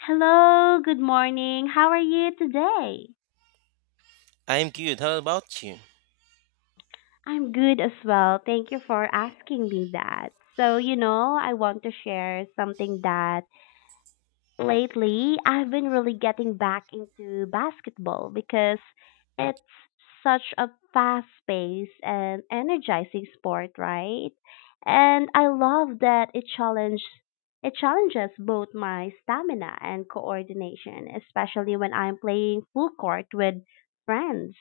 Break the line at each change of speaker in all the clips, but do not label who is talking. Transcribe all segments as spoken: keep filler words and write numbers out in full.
Hello, good morning. How are you today?
I'm good. How about you?
I'm good as well. Thank you for asking me that. So, you know, I want to share something that lately, I've been really getting back into basketball because it's such a fast paced and energizing sport, right? And I love that it challenge it challenges both my stamina and coordination, especially when I'm playing full court with friends.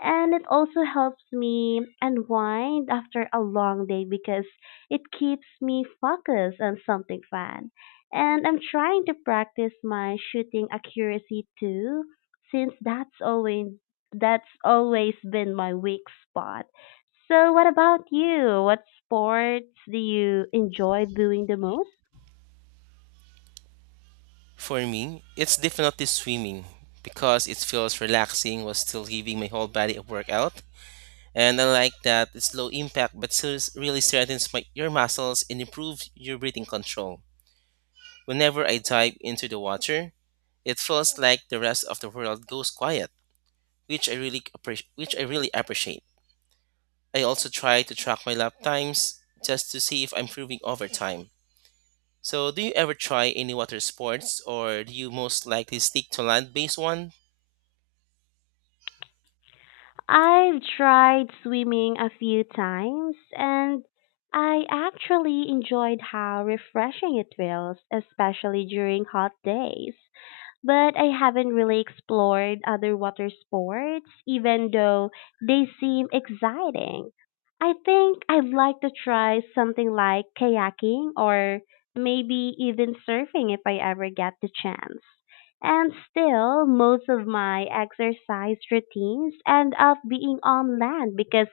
And it also helps me unwind after a long day because it keeps me focused on something fun and I'm trying to practice my shooting accuracy too, since that's always that's always been my weak spot. So what about you? What sports do you enjoy doing the most?
For me, it's definitely swimming because it feels relaxing while still giving my whole body a workout. And I like that it's low impact but still really strengthens my, your muscles and improves your breathing control. Whenever I dive into the water, it feels like the rest of the world goes quiet, which I really appreciate. Which I really appreciate. I also try to track my lap times just to see if I'm improving over time. So, do you ever try any water sports, or do you most likely stick to land-based one?
I've tried swimming a few times and I actually enjoyed how refreshing it feels, especially during hot days, but I haven't really explored other water sports, even though they seem exciting. I think I'd like to try something like kayaking or maybe even surfing if I ever get the chance. And still, most of my exercise routines end up being on land because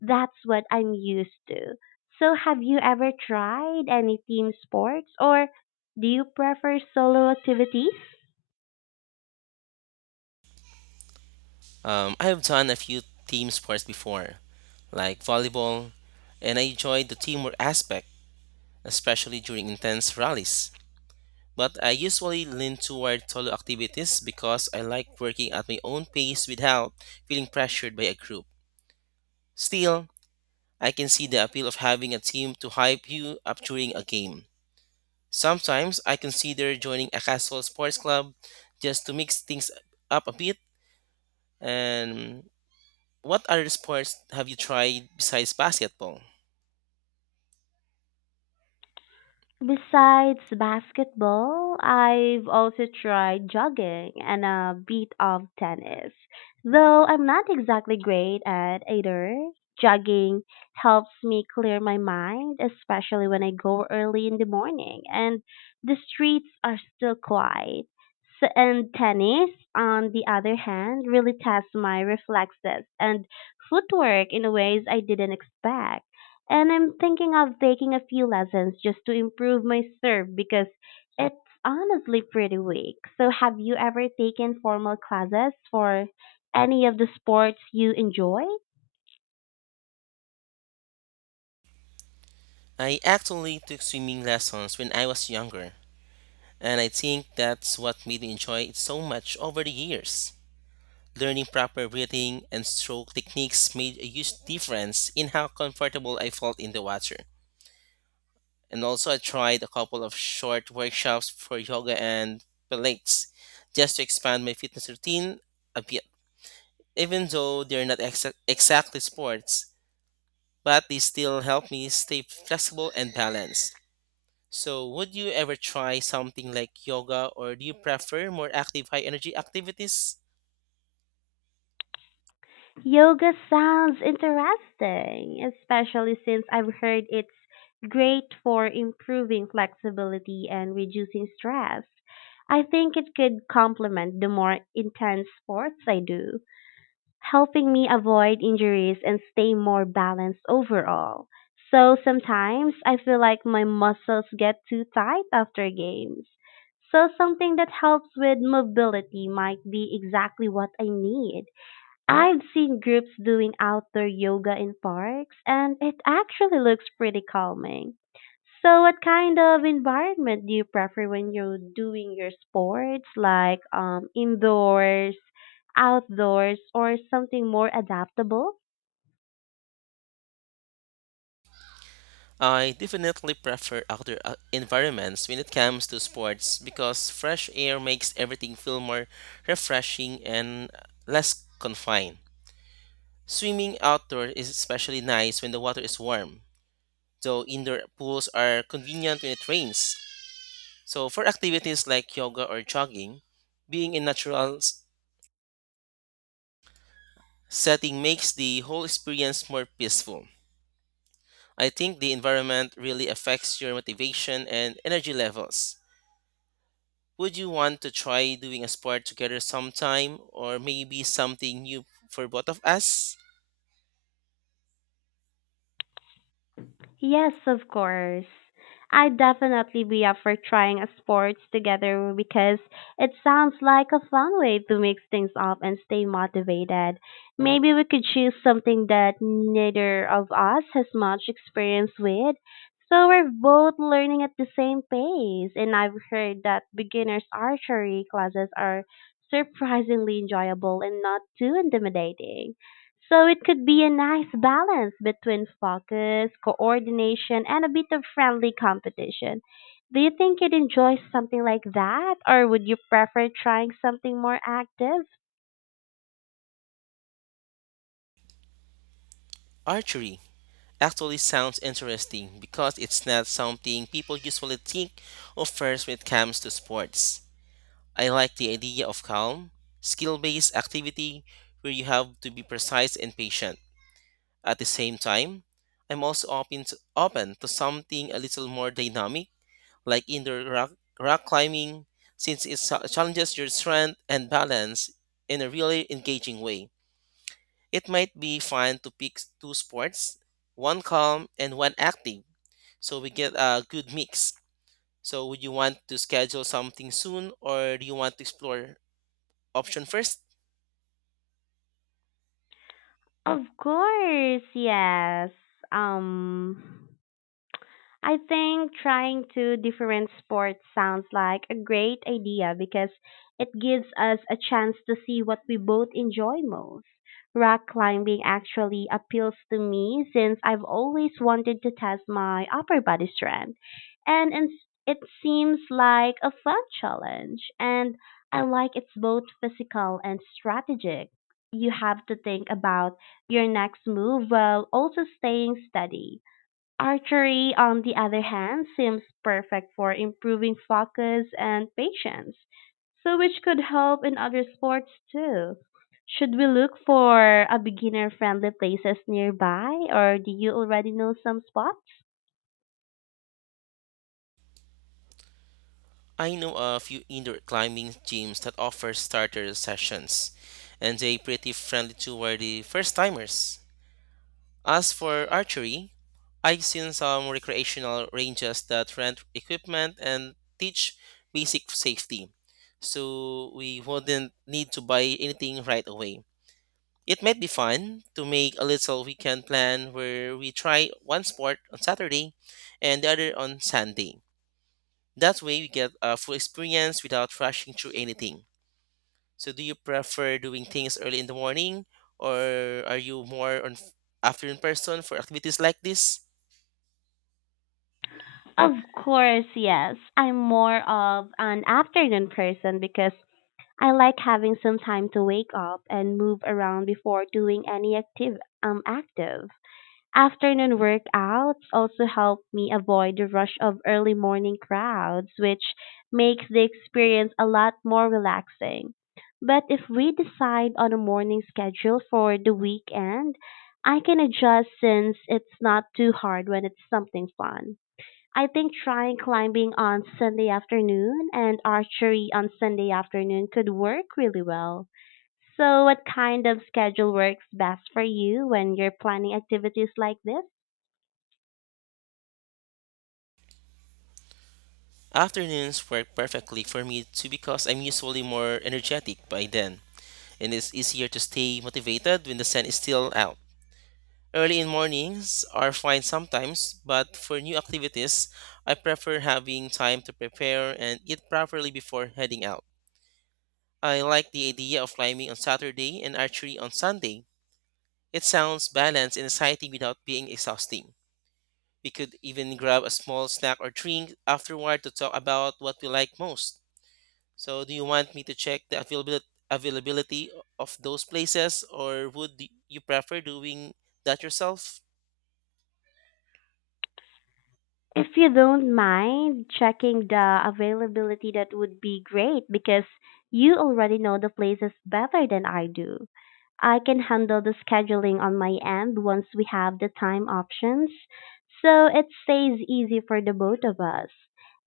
that's what I'm used to. So, have you ever tried any team sports or do you prefer solo activities?
Um, I have done a few team sports before, like volleyball, and I enjoyed the teamwork aspect, especially during intense rallies. But I usually lean toward solo activities because I like working at my own pace without feeling pressured by a group. Still, I can see the appeal of having a team to hype you up during a game. Sometimes I consider joining a casual sports club just to mix things up a bit. And what other sports have you tried besides basketball?
Besides basketball, I've also tried jogging and a bit of tennis. Though I'm not exactly great at either, jogging helps me clear my mind, especially when I go early in the morning and the streets are still quiet. So, and tennis, on the other hand, really tests my reflexes and footwork in ways I didn't expect. And I'm thinking of taking a few lessons just to improve my serve because it's honestly pretty weak. So, have you ever taken formal classes for any of the sports you enjoy?
I actually took swimming lessons when I was younger, and I think that's what made me enjoy it so much over the years. Learning proper breathing and stroke techniques made a huge difference in how comfortable I felt in the water. And also, I tried a couple of short workshops for yoga and pilates just to expand my fitness routine a bit. Even though they're not exa- exactly sports, but they still help me stay flexible and balanced. So, would you ever try something like yoga or do you prefer more active, high energy activities?
Yoga sounds interesting, especially since I've heard it's great for improving flexibility and reducing stress. I think it could complement the more intense sports I do, helping me avoid injuries and stay more balanced overall. So sometimes I feel like my muscles get too tight after games. So something that helps with mobility might be exactly what I need. I've seen groups doing outdoor yoga in parks and it actually looks pretty calming. So what kind of environment do you prefer when you're doing your sports, like um indoors, outdoors, or something more adaptable?
I definitely prefer outdoor uh, environments when it comes to sports because fresh air makes everything feel more refreshing and less confined. Swimming outdoor is especially nice when the water is warm, though indoor pools are convenient when it rains. So, for activities like yoga or jogging, being in natural s- setting makes the whole experience more peaceful. I think the environment really affects your motivation and energy levels. Would you want to try doing a sport together sometime, or maybe something new for both of us?
Yes, of course. I'd definitely be up for trying a sports together because it sounds like a fun way to mix things up and stay motivated. Maybe we could choose something that neither of us has much experience with, so we're both learning at the same pace. And I've heard that beginners archery classes are surprisingly enjoyable and not too intimidating. So it could be a nice balance between focus, coordination, and a bit of friendly competition. Do you think you'd enjoy something like that, or would you prefer trying something more active?
Archery actually sounds interesting because it's not something people usually think of first when it comes to sports. I like the idea of calm, skill based activity where you have to be precise and patient. At the same time, I'm also open to, open to something a little more dynamic, like indoor rock, rock climbing, since it cha- challenges your strength and balance in a really engaging way. It might be fun to pick two sports, one calm and one active so we get a good mix. So would you want to schedule something soon or do you want to explore option first?
Of course, yes. Um, I think trying two different sports sounds like a great idea because it gives us a chance to see what we both enjoy most. Rock climbing actually appeals to me since I've always wanted to test my upper body strength, and it's- it seems like a fun challenge. And I like it's both physical and strategic. You have to think about your next move while also staying steady. Archery, on the other hand, seems perfect for improving focus and patience, so which could help in other sports too. Should we look for a beginner friendly places nearby or do you already know some spots?
I know a few indoor climbing gyms that offer starter sessions and they pretty friendly toward the first timers. As for archery, I've seen some recreational ranges that rent equipment and teach basic safety. So we wouldn't need to buy anything right away. It might be fun to make a little weekend plan where we try one sport on Saturday and the other on Sunday. That way, we get a full experience without rushing through anything. So, do you prefer doing things early in the morning, or are you more on f- afternoon person for activities like this?
Of course, yes. I'm more of an afternoon person because I like having some time to wake up and move around before doing any active um active. Afternoon workouts also help me avoid the rush of early morning crowds, which makes the experience a lot more relaxing. But if we decide on a morning schedule for the weekend, I can adjust since it's not too hard when it's something fun. I think trying climbing on Sunday afternoon and archery on Sunday afternoon could work really well. So, what kind of schedule works best for you when you're planning activities like this?
Afternoons work perfectly for me too because I'm usually more energetic by then, and it's easier to stay motivated when the sun is still out. Early in mornings are fine sometimes, but for new activities, I prefer having time to prepare and eat properly before heading out. I like the idea of climbing on Saturday and archery on Sunday. It sounds balanced and exciting without being exhausting. We could even grab a small snack or drink afterward to talk about what we like most. So, do you want me to check the availabil- availability of those places, or would you prefer doing that yourself?
If you don't mind checking the availability, that would be great because you already know the places better than I do. I can handle the scheduling on my end once we have the time options, so it stays easy for the both of us.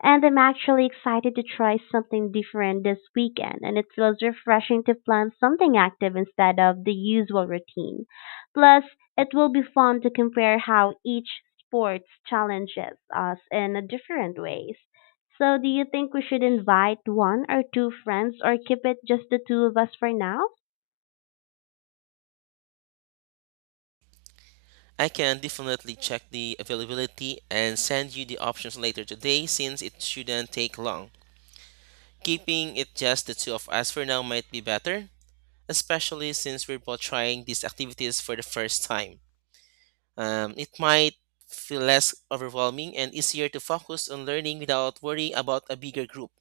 And I'm actually excited to try something different this weekend, and it feels refreshing to plan something active instead of the usual routine. Plus, it will be fun to compare how each sport challenges us in a different ways. So, do you think we should invite one or two friends or keep it just the two of us for now?
I can definitely check the availability and send you the options later today since it shouldn't take long. Keeping it just the two of us for now might be better, especially since we're both trying these activities for the first time. Um, it might feel less overwhelming and easier to focus on learning without worrying about a bigger group.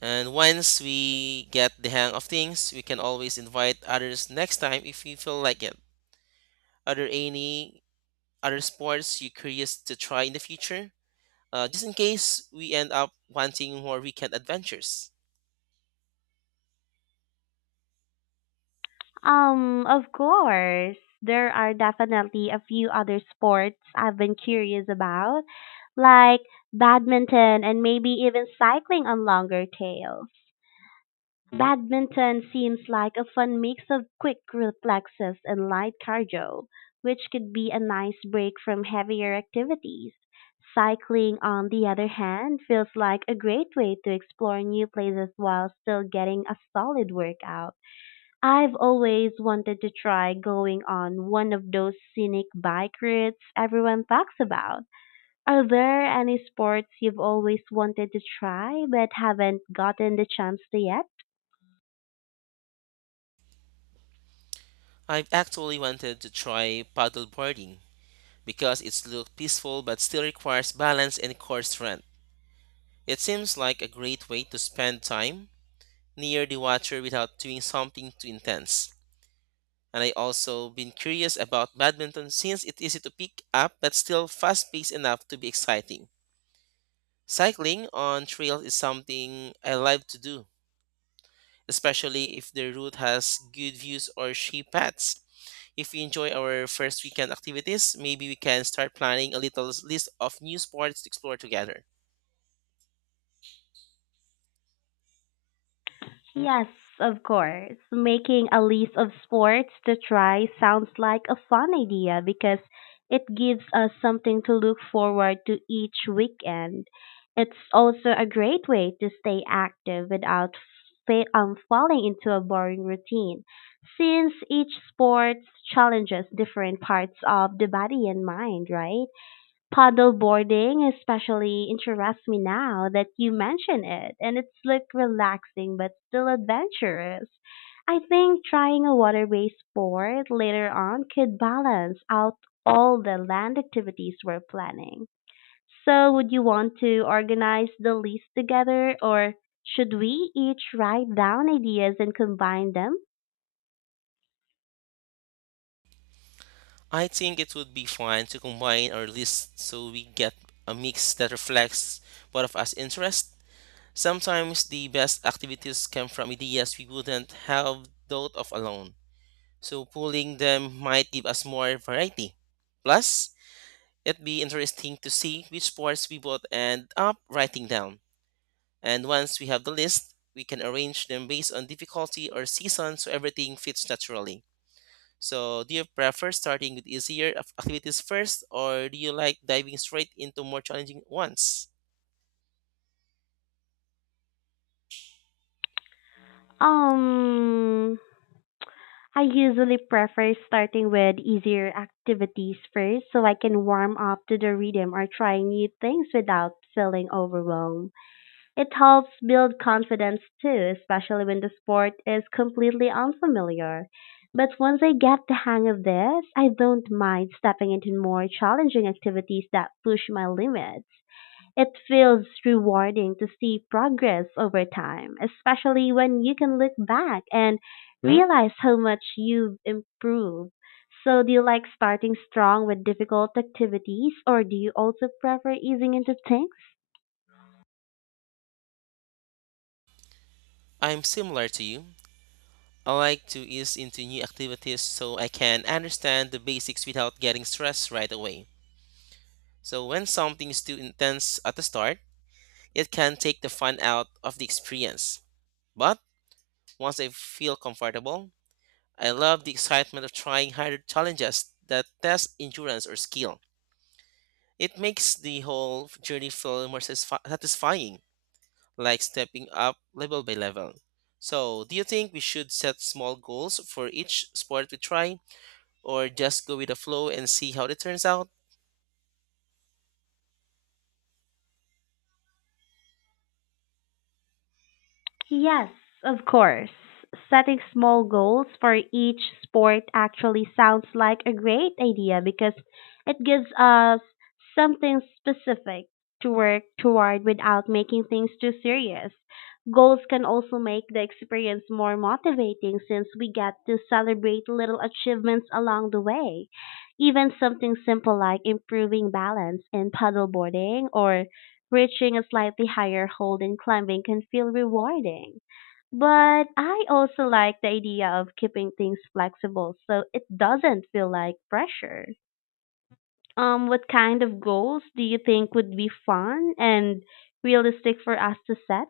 And once we get the hang of things, we can always invite others next time if we feel like it. Are there any other sports you're curious to try in the future? Uh, just in case we end up wanting more weekend adventures.
Um, of course, there are definitely a few other sports I've been curious about, like badminton and maybe even cycling on longer tails. Badminton seems like a fun mix of quick reflexes and light cardio, which could be a nice break from heavier activities. Cycling, on the other hand, feels like a great way to explore new places while still getting a solid workout. I've always wanted to try going on one of those scenic bike rides everyone talks about. Are there any sports you've always wanted to try but haven't gotten the chance to yet?
I've actually wanted to try paddleboarding because it's looked peaceful but still requires balance and core strength. It seems like a great way to spend time near the water without doing something too intense. And I also been curious about badminton since it's easy to pick up but still fast paced enough to be exciting. Cycling on trails is something I love to do especially if the route has good views or shape paths. If we enjoy our first weekend activities, maybe we can start planning a little list of new sports to explore together.
Yes, of course. Making a list of sports to try sounds like a fun idea because it gives us something to look forward to each weekend. It's also a great way to stay active without fa- um, falling into a boring routine, since each sport challenges different parts of the body and mind, right? Paddleboarding especially interests me now that you mention it, and it's look relaxing but still adventurous. I think trying a water-based sport later on could balance out all the land activities we're planning. So, would you want to organize the list together, or should we each write down ideas and combine them?
I think it would be fun to combine our list so we get a mix that reflects both of us' interests. Sometimes the best activities come from ideas we wouldn't have thought of alone, so pulling them might give us more variety. Plus, it'd be interesting to see which sports we both end up writing down. And once we have the list, we can arrange them based on difficulty or season so everything fits naturally. So, do you prefer starting with easier ac- activities first, or do you like diving straight into more challenging ones?
Um, I usually prefer starting with easier activities first so I can warm up to the rhythm or try new things without feeling overwhelmed. It helps build confidence too, especially when the sport is completely unfamiliar. But once I get the hang of this, I don't mind stepping into more challenging activities that push my limits. It feels rewarding to see progress over time, especially when you can look back and Hmm? realize how much you've improved. So, do you like starting strong with difficult activities, or do you also prefer easing into things?
I'm similar to you. I like to ease into new activities so I can understand the basics without getting stressed right away. So, when something is too intense at the start, it can take the fun out of the experience. But once I feel comfortable. I love the excitement of trying harder challenges that test endurance or skill. It makes the whole journey feel more satisfi- satisfying, like stepping up level by level. So, do you think we should set small goals for each sport we try, or just go with the flow and see how it turns out?
Yes, of course. Setting small goals for each sport actually sounds like a great idea because it gives us something specific to work toward without making things too serious. Goals can also make the experience more motivating since we get to celebrate little achievements along the way. Even something simple like improving balance in paddleboarding or reaching a slightly higher hold in climbing can feel rewarding. But I also like the idea of keeping things flexible so it doesn't feel like pressure. Um, what kind of goals do you think would be fun and realistic for us to set?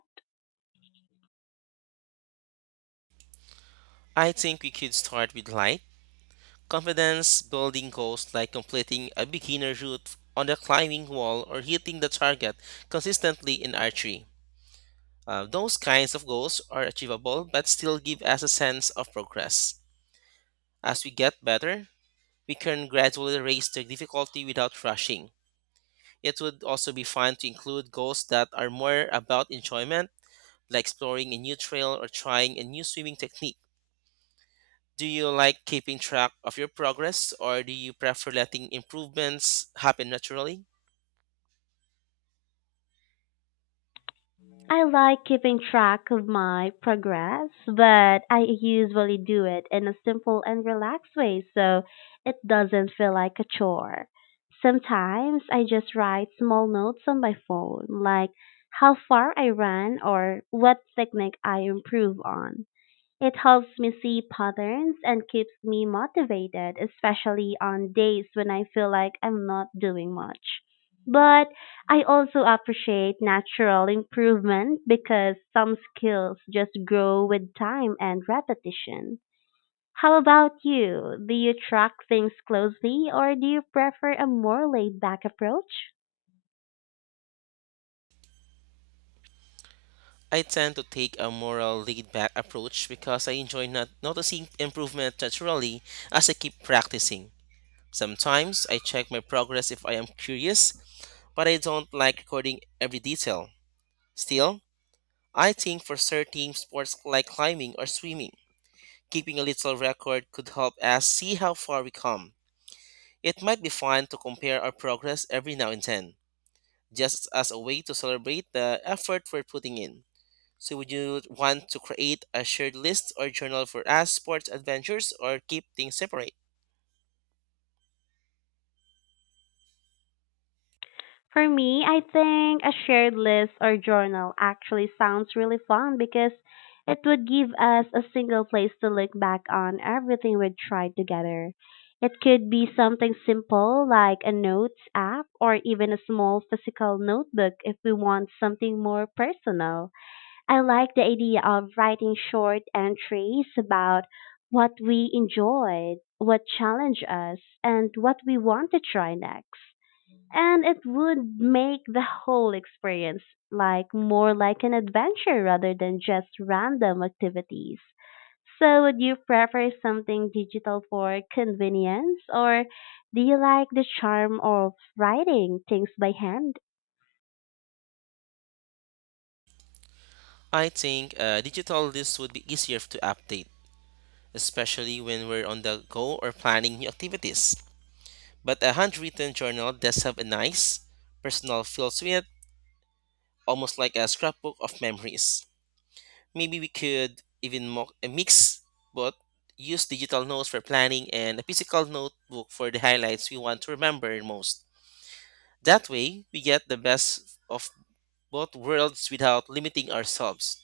I think we could start with light, confidence building goals like completing a beginner route on the climbing wall or hitting the target consistently in archery. Uh, those kinds of goals are achievable but still give us a sense of progress. As we get better, we can gradually raise the difficulty without rushing. It would also be fun to include goals that are more about enjoyment, like exploring a new trail or trying a new swimming technique. Do you like keeping track of your progress or do you prefer letting improvements happen naturally?
I like keeping track of my progress, but I usually do it in a simple and relaxed way so it doesn't feel like a chore. Sometimes I just write small notes on my phone, like how far I ran or what technique I improve on. It helps me see patterns and keeps me motivated, especially on days when I feel like I'm not doing much. But I also appreciate natural improvement because some skills just grow with time and repetition. How about you? Do you track things closely or do you prefer a more laid back approach?
I tend to take a more laid back approach because I enjoy not noticing improvement naturally as I keep practicing. Sometimes I check my progress if I am curious, but I don't like recording every detail. Still, I think for certain sports like climbing or swimming, keeping a little record could help us see how far we come. It might be fun to compare our progress every now and then, just as a way to celebrate the effort we're putting in. So, would you want to create a shared list or journal for us sports adventures or keep things separate?
For me, I think a shared list or journal actually sounds really fun because it would give us a single place to look back on everything we'd tried together. It could be something simple like a notes app or even a small physical notebook if we want something more personal. I like the idea of writing short entries about what we enjoyed, what challenged us, and what we want to try next, and it would make the whole experience like more like an adventure rather than just random activities. So would you prefer something digital for convenience or do you like the charm of writing things by hand?
I think a digital list would be easier to update especially when we're on the go or planning new activities. But a handwritten journal does have a nice, personal feel to it, almost like a scrapbook of memories. Maybe we could even mo- uh, mix both use digital notes for planning and a physical notebook for the highlights we want to remember most. That way, we get the best of both worlds without limiting ourselves.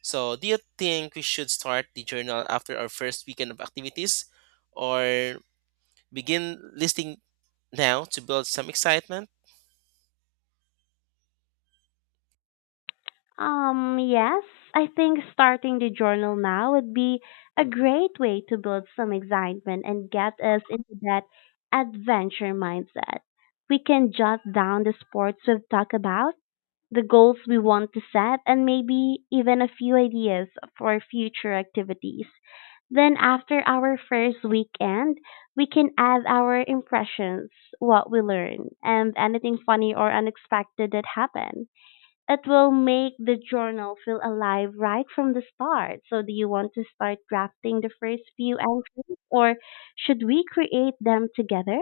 So, do you think we should start the journal after our first weekend of activities or begin listing now to build some excitement.
Um yes, I think starting the journal now would be a great way to build some excitement and get us into that adventure mindset. We can jot down the sports we've talked about, the goals we want to set, and maybe even a few ideas for future activities. Then, after our first weekend, we can add our impressions, what we learn, and anything funny or unexpected that happened. It will make the journal feel alive right from the start. So, do you want to start drafting the first few entries, or should we create them together?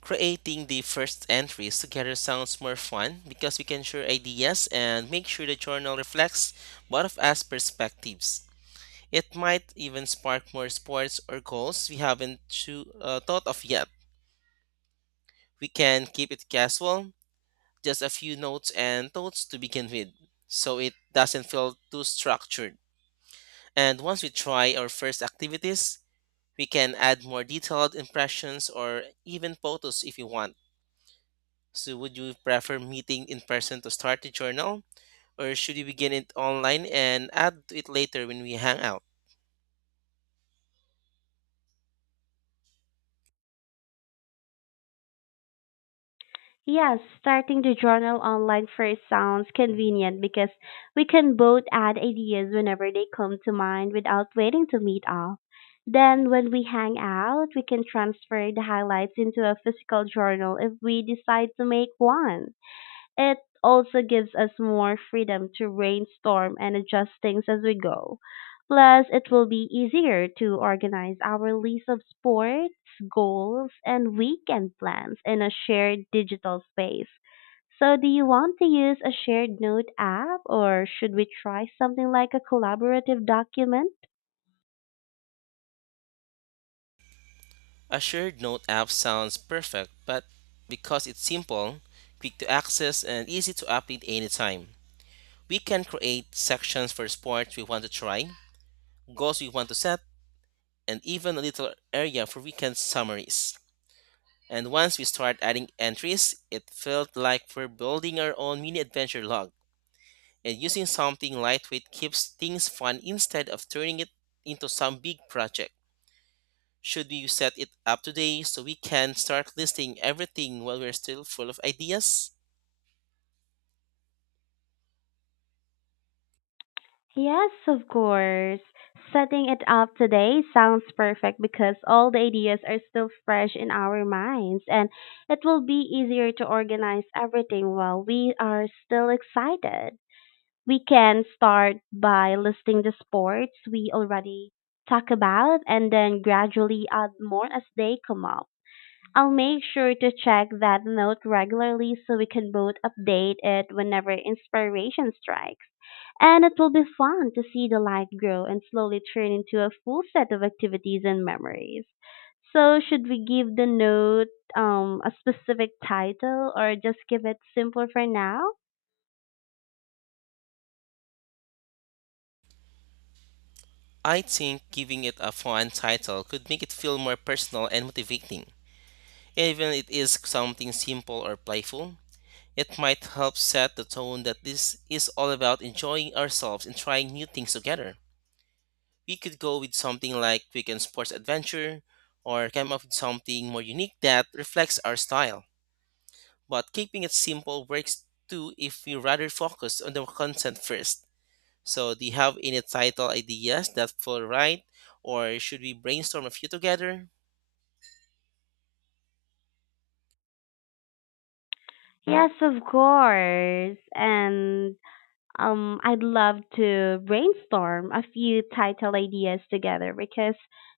Creating the first entries together sounds more fun because we can share ideas and make sure the journal reflects both of us perspectives. It might even spark more sports or goals we haven't choo- uh, thought of yet. We can keep it casual, just a few notes and thoughts to begin with, so it doesn't feel too structured. And once we try our first activities, we can add more detailed impressions or even photos if you want. So, would you prefer meeting in person to start the journal, or should you begin it online and add to it later when we hang out?
Yes, starting the journal online first sounds convenient because we can both add ideas whenever they come to mind without waiting to meet up. Then, when we hang out, we can transfer the highlights into a physical journal if we decide to make one. It also gives us more freedom to brainstorm and adjust things as we go. Plus, it will be easier to organize our list of sports, goals, and weekend plans in a shared digital space. So, do you want to use a shared note app or should we try something like a collaborative document?
A shared note app sounds perfect, but because it's simple, quick to access, and easy to update anytime, we can create sections for sports we want to try goals we want to set, and even a little area for weekend summaries. And once we start adding entries, it felt like we're building our own mini adventure log. And using something lightweight keeps things fun instead of turning it into some big project. Should we set it up today so we can start listing everything while we're still full of ideas?
Yes, of course. Setting it up today sounds perfect because all the ideas are still fresh in our minds, and it will be easier to organize everything while we are still excited. We can start by listing the sports we already talk about and then gradually add more as they come up. I'll make sure to check that note regularly so we can both update it whenever inspiration strikes. And it will be fun to see the light grow and slowly turn into a full set of activities and memories. So, should we give the note um, a specific title or just keep it simple for now?
I think giving it a fun title could make it feel more personal and motivating. Even if it is something simple or playful, it might help set the tone that this is all about enjoying ourselves and trying new things together. We could go with something like weekend sports adventure or come up with something more unique that reflects our style. But keeping it simple works too if we rather focus on the content first. So, do you have any title ideas that feel right, or should we brainstorm a few together?
Yes, of course. And Um, I'd love to brainstorm a few title ideas together because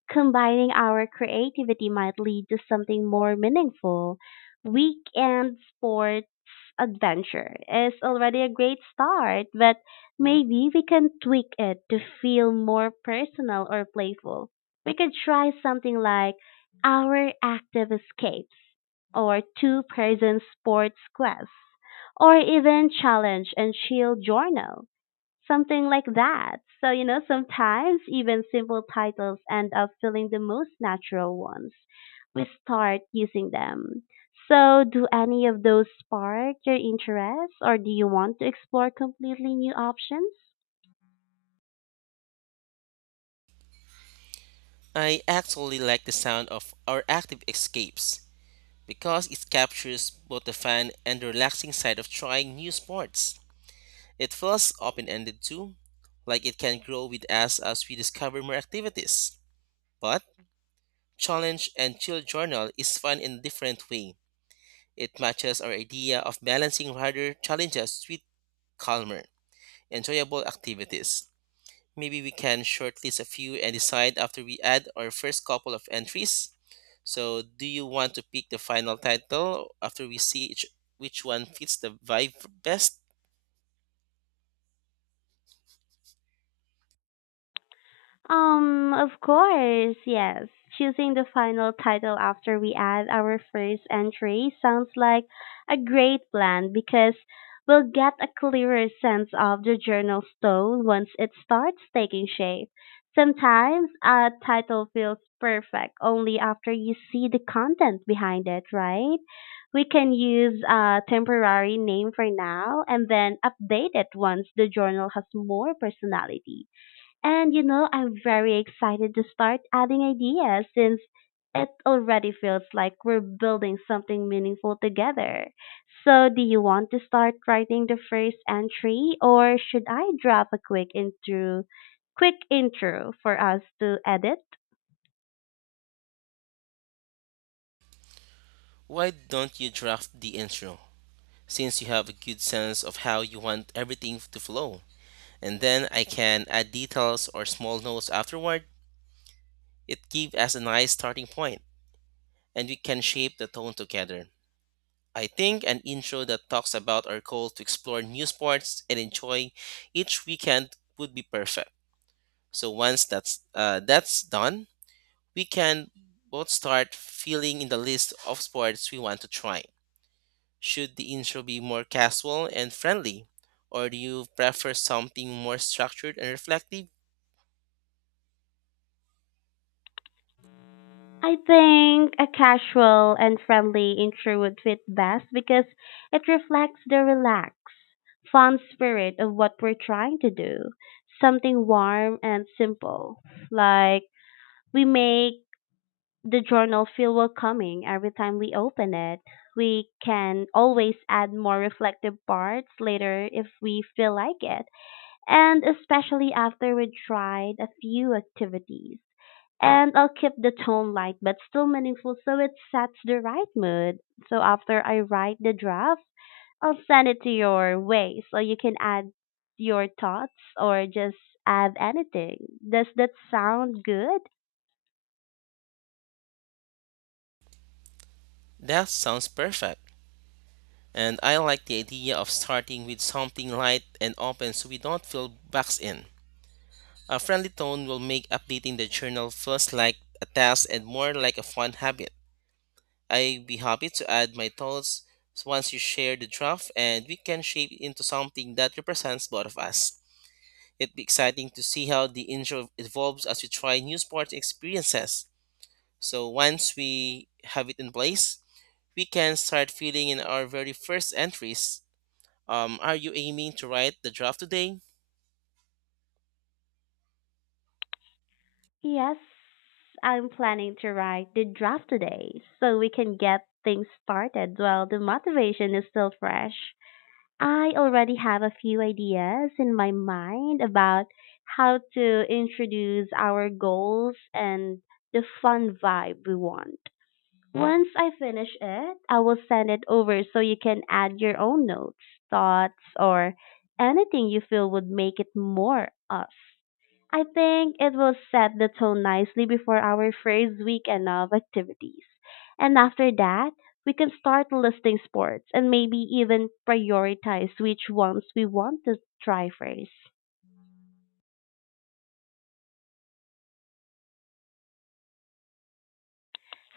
combining our creativity might lead to something more meaningful. Weekend sports adventure is already a great start, but maybe we can tweak it to feel more personal or playful. We could try something like our active escapes or two person sports quest or even challenge and chill journal, something like that. So, you know, sometimes even simple titles end up feeling the most natural ones. We start using them. So, do any of those spark your interest, or do you want to explore completely new options?
I actually like the sound of our active escapes because it captures both the fun and the relaxing side of trying new sports. It feels open ended too, like it can grow with us as we discover more activities. But Challenge and Chill Journal is fun in a different way. It matches our idea of balancing harder challenges with calmer, enjoyable activities. Maybe we can shortlist a few and decide after we add our first couple of entries. So, do you want to pick the final title after we see each, which one fits the vibe best?
Um, of course, yes. Choosing the final title after we add our first entry sounds like a great plan because we'll get a clearer sense of the journal's tone once it starts taking shape. Sometimes a title feels perfect only after you see the content behind it, right? We can use a temporary name for now and then update it once the journal has more personality. And you know, I'm very excited to start adding ideas since it already feels like we're building something meaningful together. So, do you want to start writing the first entry or should I drop a quick intro, quick intro for us to edit?
Why don't you draft the intro? Since you have a good sense of how you want everything to flow. And then I can add details or small notes afterward. It gives us a nice starting point, and we can shape the tone together. I think an intro that talks about our goal to explore new sports and enjoy each weekend would be perfect. So once that's uh, that's done, we can both start filling in the list of sports we want to try. Should the intro be more casual and friendly? Or do you prefer something more structured and reflective?
I think a casual and friendly intro would fit best because it reflects the relaxed, fun spirit of what we're trying to do. Something warm and simple. Like, we make the journal feel welcoming every time we open it. We can always add more reflective parts later if we feel like it, and especially after we tried a few activities. And I'll keep the tone light but still meaningful so it sets the right mood. So after I write the draft, I'll send it to your way so you can add your thoughts or just add anything. Does that sound good?
That sounds perfect. And I like the idea of starting with something light and open so we don't feel boxed in. A friendly tone will make updating the journal feels like a task and more like a fun habit. I'd be happy to add my thoughts once you share the draft and we can shape it into something that represents both of us. It'd be exciting to see how the intro evolves as we try new sports experiences. So once we have it in place, we can start filling in our very first entries. Um, are you aiming to write the draft today?
Yes, I'm planning to write the draft today so we can get things started while the motivation is still fresh. I already have a few ideas in my mind about how to introduce our goals and the fun vibe we want. Once I finish it, I will send it over so you can add your own notes, thoughts, or anything you feel would make it more us. I think it will set the tone nicely before our first weekend of activities. And after that, we can start listing sports and maybe even prioritize which ones we want to try first.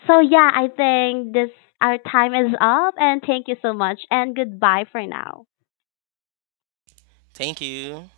So yeah, I think this our time is up, and thank you so much, and goodbye for now.
Thank you.